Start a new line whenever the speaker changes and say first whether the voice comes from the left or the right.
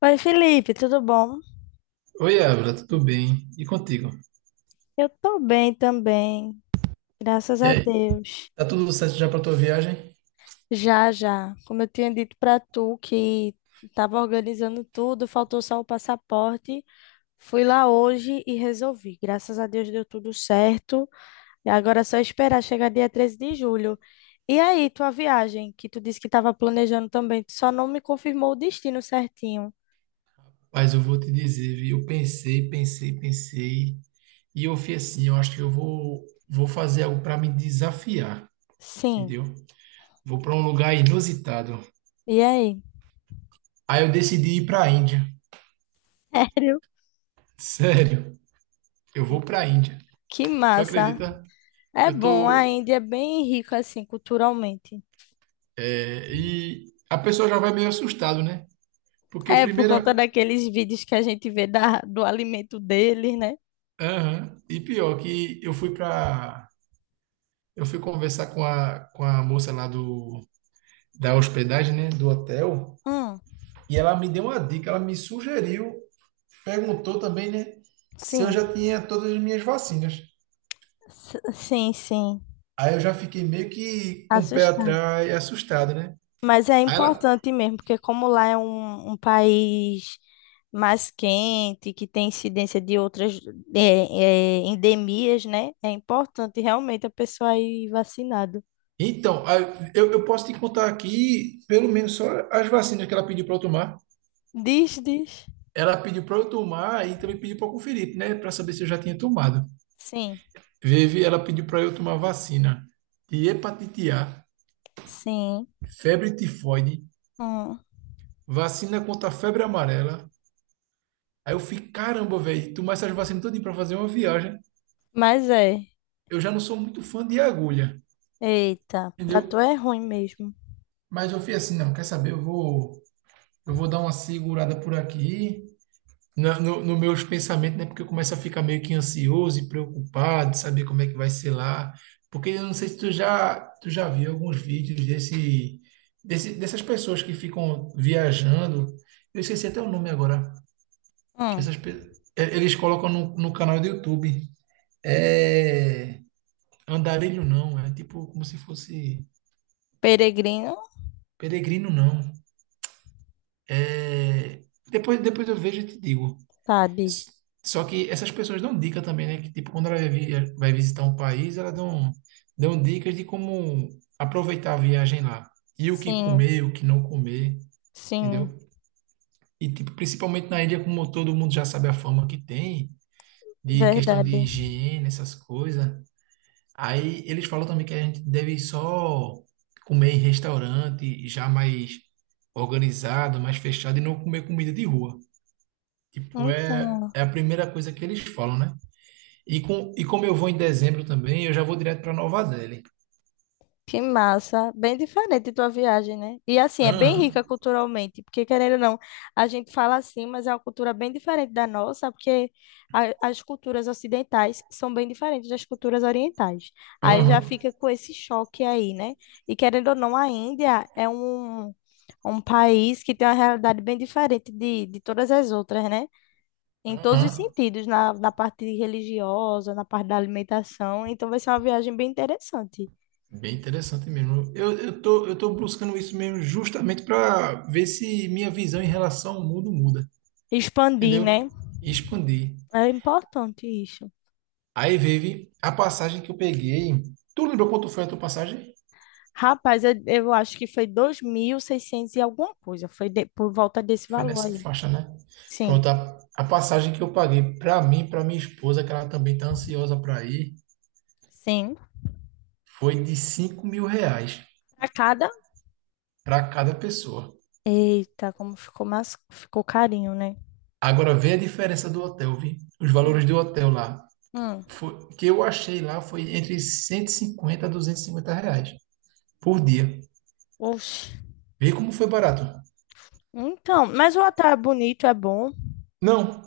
left: Oi, Felipe, tudo bom?
right: Oi, Ávila, tudo bem? E contigo?
left: Eu tô bem também, graças
right: E
left: a
right: aí,
left: Deus.
right: tá tudo certo já pra tua viagem?
left: Já, já. Como eu tinha dito pra tu que tava organizando tudo, faltou só o passaporte. Fui lá hoje e resolvi. Graças a Deus deu tudo certo. E agora é só esperar chegar dia 13 de julho. E aí, tua viagem, que tu disse que tava planejando também, tu só não me confirmou o destino certinho.
right: Mas eu vou te dizer, viu? Eu pensei, pensei, pensei, e eu fui assim, eu acho que eu vou fazer algo para me desafiar,
left: Sim.
right: entendeu? Vou para um lugar inusitado.
left: E aí?
right: Aí eu decidi ir para a Índia.
left: Sério?
right: Sério, eu vou para a Índia.
left: Que
right: Tu
left: massa.
right: acredita?
left: É
right: Eu
left: bom, a
right: tô,
left: Índia é bem rica assim culturalmente.
right: e a pessoa já vai meio assustado, né? Porque
left: É por conta
right: primeira,
left: daqueles vídeos que a gente vê do alimento deles, né?
right: aham, e pior que eu fui conversar com a moça lá da hospedagem, né, do hotel,
left: Hum,
right: e ela me deu uma dica, ela me sugeriu, perguntou também, né, se eu
left: sim,
right: já tinha todas as minhas vacinas.
left: Sim, sim.
right: Aí eu já fiquei meio que com o pé
left: Assustado.
right: atrás, assustado, né?
left: Mas é
right: Aí ela,
left: importante mesmo, porque como lá é um país mais quente, que tem incidência de outras endemias, né? É importante realmente a pessoa ir vacinada.
right: então, aí eu posso te contar aqui, pelo menos só as vacinas que ela pediu para eu tomar.
left: Diz, diz.
right: Ela pediu para eu tomar e também pediu para conferir, né, para saber se eu já tinha tomado.
left: Sim,
right: Vivi, ela pediu para eu tomar vacina de hepatite A,
left: sim.
right: febre tifoide,
left: Hum.
right: vacina contra a febre amarela. Aí eu fiquei, caramba, velho, tomar essas vacinas todinha pra fazer uma viagem.
left: Mas é.
right: Eu já não sou muito fã de agulha,
left: Eita, pra tu
right: entendeu?
left: é ruim mesmo.
right: Mas eu fui assim, não, quer saber? Eu vou dar uma segurada por aqui, no meus pensamentos, né? Porque eu começo a ficar meio que ansioso e preocupado, de saber como é que vai ser lá. Porque eu não sei se tu já viu alguns vídeos desse, dessas pessoas que ficam viajando. Eu esqueci até o nome agora. Que
left: Hum,
right: essas pe- eh, eles colocam no, no canal do YouTube. É andarilho não, é tipo como se fosse
left: peregrino,
right: peregrino não. É depois eu vejo e te digo.
left: sabe?
right: S- Só que essas pessoas dão dica também, né? Que tipo quando ela vai visitar um país, elas dão dicas de como aproveitar a viagem lá e o que
left: Sim,
right: comer, o que não comer, entendeu?
left: sim,
right: E tipo principalmente na ilha como todo mundo já sabe a fama que tem de questão de
left: verdade.
right: higiene, essas coisas. Aí eles falam também que a gente deve só comer em restaurante já mais organizado, mais fechado e não comer comida de rua. Tipo, é,
left: Então.
right: é a primeira coisa que eles falam, né? E como eu vou em dezembro também, eu já vou direto para Nova Delhi.
left: Que massa, bem diferente tua viagem, né? E assim, é bem
right: Aham,
left: rica culturalmente, porque querendo ou não, a gente fala assim, mas é uma cultura bem diferente da nossa, porque as culturas ocidentais são bem diferentes das culturas orientais. Aí já
right: aham,
left: fica com esse choque aí, né? E querendo ou não, a Índia é um, um país que tem uma realidade bem diferente de todas as outras, né? Em todos os
right: aham.
left: sentidos, na parte religiosa, na parte da alimentação. Então vai ser uma viagem bem interessante.
right: Bem interessante mesmo. Eu tô buscando isso mesmo justamente para ver se minha visão em relação ao mundo muda,
left: Expandir,
right: entendeu?
left: né?
right: E expandir.
left: É importante isso.
right: Aí veio a passagem que eu peguei. Tu lembrou quanto foi a tua passagem?
left: Rapaz, eu acho que foi 2.600 e 600 e alguma coisa. Foi por volta desse
right: Foi
left: valor
right: nessa
left: aí.
right: faixa, né?
left: Sim,
right: Pronto, a passagem que eu paguei para mim, para minha esposa, que ela também tá ansiosa para ir,
left: sim.
right: foi de R$ 5.000
left: Para cada.
right: para cada pessoa.
left: Eita, como ficou mais. Ficou carinho, né?
right: Agora vê a diferença do hotel, vi? Os valores
left: Hum.
right: do hotel lá.
left: Hum.
right: Foi, que eu achei lá foi entre 150 a R$ 250 por dia.
left: Oxe.
right: Vê como foi barato.
left: Então, mas o hotel é bonito, é bom.
right: Não,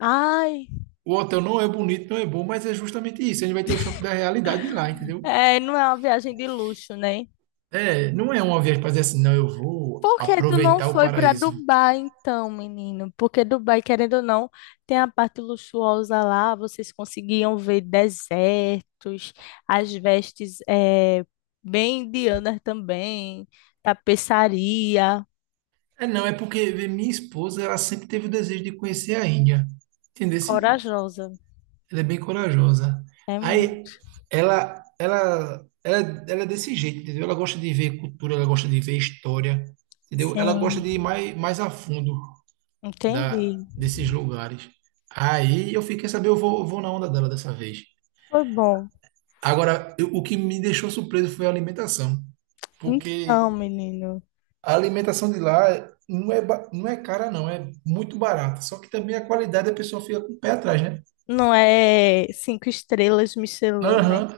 left: Ai,
right: o hotel não é bonito, não é bom, mas é justamente isso. A gente vai ter o choque da realidade lá, entendeu?
left: é, não é uma viagem de luxo, né?
right: É, não é uma viagem para dizer assim, não, eu vou
left: Por que tu não
right: aproveitar o
left: foi para
right: paraíso.
left: Dubai então, menino? Porque Dubai, querendo ou não, tem a parte luxuosa lá, vocês conseguiam ver desertos, as vestes bem indianas também, tapeçaria,
right: É, não, é porque vê, minha esposa, ela sempre teve o desejo de conhecer a Índia. Entendeu?
left: corajosa.
right: Ela é bem corajosa.
left: É
right: Aí,
left: muito.
right: ela, ela, ela, ela é desse jeito, entendeu? Ela gosta de ver cultura, ela gosta de ver história, entendeu? Ela gosta
left: Sim,
right: de ir mais a fundo
left: entendi.
right: desses lugares. Aí, eu fiquei saber, eu vou na onda dela dessa vez.
left: Foi bom.
right: Agora, o que me deixou surpreso foi a alimentação,
left: Então,
right: porque
left: menino,
right: a alimentação de lá não é cara, não, é muito barata. Só que também a qualidade a pessoa fica com o pé atrás, né?
left: não é cinco estrelas Michelin, né?
right: Aham.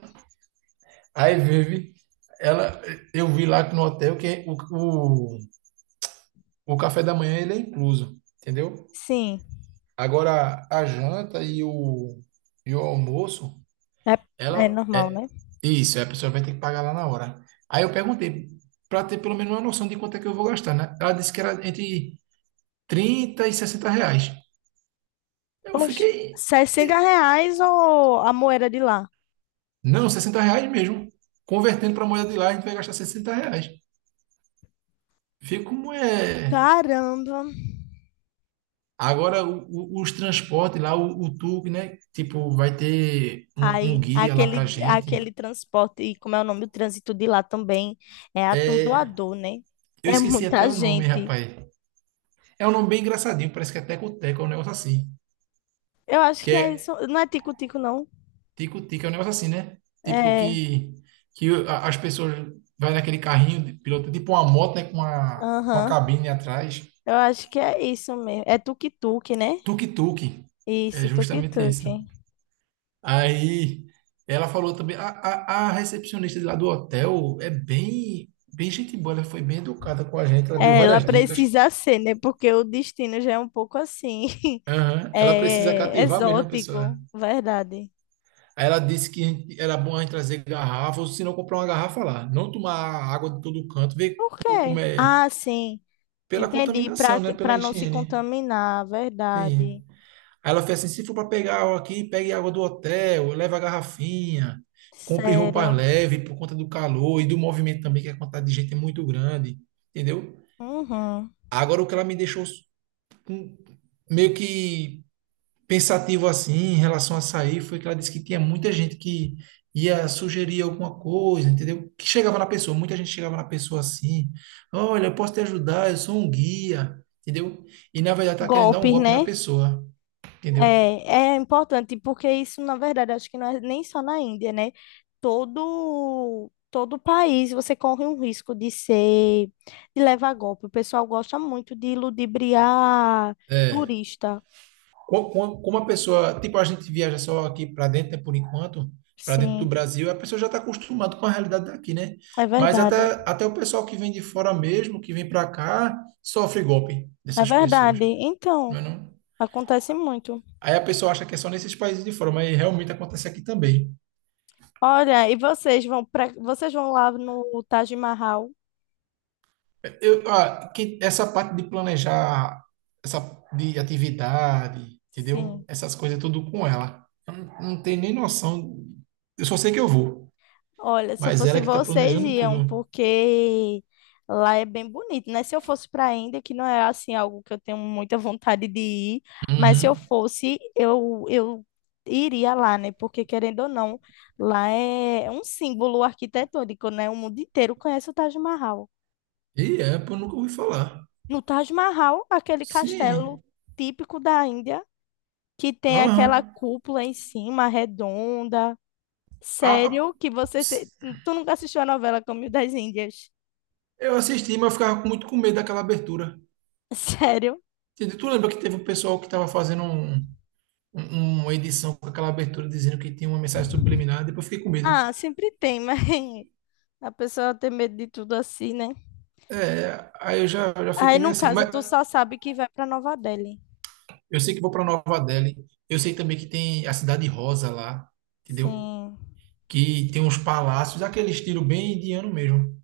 right: Aí vive. Ela, eu vi lá no hotel que o, o café da manhã ele é incluso, entendeu?
left: Sim,
right: Agora a janta e o almoço,
left: é, é
right: ela
left: normal,
right: é
left: né?
right: isso, a pessoa vai ter que pagar lá na hora. Aí eu perguntei, para ter pelo menos uma noção de quanto é que eu vou gastar, né? Ela disse que era entre 30 e R$ 60. Eu
left: Poxa,
right: fiquei.
left: R$ 60 ou a moeda de lá?
right: Não, R$ 60 mesmo. Convertendo para moeda de lá, a gente vai gastar R$ 60. Vê como é.
left: Caramba!
right: Agora, os transportes lá, o tour, né? Tipo, vai ter um
left: Ai,
right: guia lá pra
left: aquele,
right: gente.
left: aquele transporte, e como é o nome, o trânsito de lá também é
right: É,
left: atordoador, né?
right: eu
left: É
right: esqueci
left: muita
right: até o nome,
left: gente.
right: rapaz. É um nome bem engraçadinho, parece que é Teco-Teco, é um negócio assim.
left: Eu acho
right: Que
left: que
right: é
left: é isso. Não é tico-tico, não.
right: Tico-Tico, é um negócio assim, né? Tipo
left: É,
right: que as pessoas vai naquele carrinho de piloto, tipo uma moto, né? Com uma
left: aham.
right: cabine atrás.
left: Eu acho que é isso mesmo. É tuk-tuk, né?
right: Tuk-tuk. É
left: Isso,
right: justamente
left: tuk-tuk.
right: isso. Aí ela falou também, a recepcionista de lá do hotel é bem, bem gente boa, ela foi bem educada com a gente, ela deu
left: É, ela
right: várias dicas.
left: precisa ser, né? Porque o destino já é um pouco assim,
right: Aham. Ela precisa
left: é,
right: cativar mesmo a
left: exótico,
right: pessoa.
left: verdade.
right: Aí ela disse que era bom a gente trazer garrafa, ou se não comprar uma garrafa lá, não tomar água de todo canto, ver
left: Por
right: como
left: quê?
right: é,
left: Ah, sim.
right: pela
left: Entendi. Para
right: contaminação, né, pela
left: para não se
right: higiene.
left: contaminar,
right: Sim.
left: verdade.
right: Aí ela fez assim: se for para pegar água aqui, pegue água do hotel, leva a garrafinha, compre roupa
left: Sério.
right: leve por conta do calor e do movimento também, que a quantidade de gente é muito grande, entendeu?
left: Uhum.
right: Agora o que ela me deixou com- meio que pensativo assim em relação a sair foi que ela disse que tinha muita gente que ia sugerir alguma coisa, entendeu? Que chegava na pessoa, muita gente chegava na pessoa assim: olha, eu posso te ajudar, eu sou um guia, entendeu? E na verdade tá querendo dar um
left: Golpes,
right: golpe na
left: né?
right: pessoa,
left: É,
right: entendeu?
left: é importante, porque isso, na verdade, acho que não é nem só na Índia, né? Todo país você corre um risco de levar golpe. O pessoal gosta muito de ludibriar
right: É.
left: turista.
right: Como a pessoa, tipo, a gente viaja só aqui para dentro, né, por enquanto, para dentro do
left: Sim,
right: Brasil, a pessoa já está acostumada com a realidade daqui, né?
left: é
right: Mas
left: verdade.
right: até o pessoal que vem de fora mesmo, que vem para cá, sofre golpe
left: É
right: dessas pessoas,
left: verdade.
right: não
left: Então,
right: é não?
left: acontece muito.
right: Aí a pessoa acha que é só nesses países de fora, mas realmente acontece aqui também.
left: Olha, e vocês vão lá no Taj Mahal?
right: Essa parte de planejar, essa de atividade,
left: Sim.
right: entendeu? Essas coisas tudo com ela. Eu não tenho nem noção. Eu só sei que eu vou,
left: Olha, se eu
right: mas ela
left: fosse
right: é que está
left: vocês
right: planejando
left: iam,
right: tudo.
left: porque lá é bem bonito, né? Se eu fosse para a Índia, que não é assim algo que eu tenho muita vontade de ir, mas se eu
right: Uhum.
left: fosse, eu iria lá, né? Porque querendo ou não, lá é um símbolo arquitetônico, né? O mundo inteiro conhece o Taj Mahal.
right: E é, pô, nunca ouvi falar.
left: No Taj Mahal, aquele castelo
right: Sim.
left: típico da Índia que tem aquela
right: Aham.
left: cúpula em cima, redonda.
right: A- a-
left: Sério que você.
right: ps-
left: Tu nunca assistiu a novela Caminho das Índias?
right: eu assisti, mas eu ficava muito com medo daquela abertura.
left: Sério?
right: Entendeu? Tu lembra que teve um pessoal que estava fazendo um, uma edição com aquela abertura dizendo que tinha uma mensagem subliminar, depois eu fiquei com medo.
left: Ah, sempre tem, mas a pessoa tem medo de tudo assim, né?
right: É, aí eu já
left: Aí,
right: fiquei meio
left: no
right: assim.
left: caso,
right: Mas
left: tu só sabe que vai pra Nova Delhi.
right: eu sei que vou para Nova Delhi. Eu sei também que tem a Cidade Rosa lá, entendeu?
left: Sim,
right: Que tem uns palácios, aquele estilo bem indiano mesmo.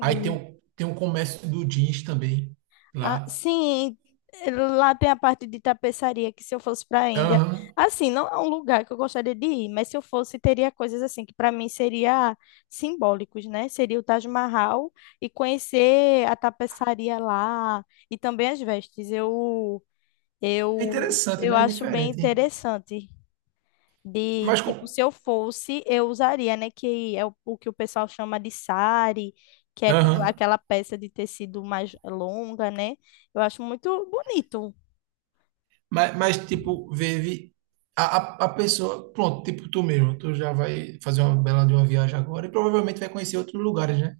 right: Aí tem o, tem o comércio do jeans também
left: Ah,
right: lá.
left: sim, lá tem a parte de tapeçaria que se eu fosse para a Índia,
right: Aham.
left: assim, não é um lugar que eu gostaria de ir, mas se eu fosse, teria coisas assim que para mim seria simbólicos, né? Seria o Taj Mahal e conhecer a tapeçaria lá e também as vestes. Eu
right: É
left: eu
right: interessante,
left: eu
right: né? É
left: acho bem
right: diferente.
left: interessante. De,
right: Mas com.
left: tipo, se eu fosse, eu usaria, né? Que é o que o pessoal chama de sari, que é com
right: Aham.
left: aquela peça de tecido mais longa, né? Eu acho muito bonito.
right: Tipo, vive a pessoa. Pronto, tipo, tu mesmo. Tu já vai fazer uma bela de uma viagem agora e provavelmente vai conhecer outros lugares, né?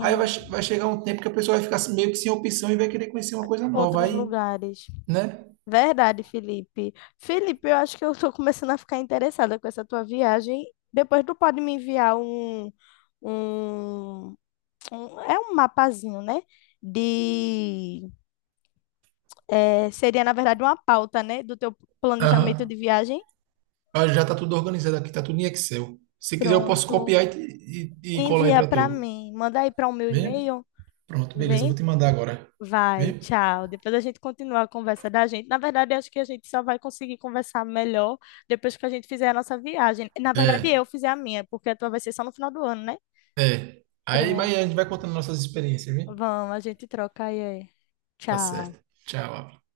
right: Aí vai, che- vai chegar um tempo que a pessoa vai ficar meio que sem opção e vai querer conhecer uma coisa nova.
left: outros
right: Aí,
left: lugares.
right: né?
left: Verdade, Felipe. Felipe, eu acho que eu estou começando a ficar interessada com essa tua viagem. Depois tu pode me enviar um, é um mapazinho, né? De, seria, na verdade, uma pauta, né? Do teu planejamento de
right: Aham.
left: viagem.
right: Ah, já tá tudo organizado aqui, tá tudo em Excel. Se quiser, eu posso
left: Pronto.
right: copiar e colar aí
left: Envia
right: pra
left: para
right: tu.
left: mim. Manda aí para o meu
right: Vê?
left: e-mail.
right: Pronto, beleza. Eu
left: Vem.
right: vou te mandar agora.
left: Vai,
right: Vê?
left: tchau. Depois a gente continua a conversa da gente. Na verdade, acho que a gente só vai conseguir conversar melhor depois que a gente fizer a nossa viagem. Na verdade,
right: É,
left: eu fizer a minha, porque a tua vai ser só no final do ano, né?
right: é. Aí, mas a gente
left: Pronto.
right: vai contando nossas experiências, viu?
left: Vamos, a gente troca aí.
right: Tá
left: Tchau.
right: certo. Tchau.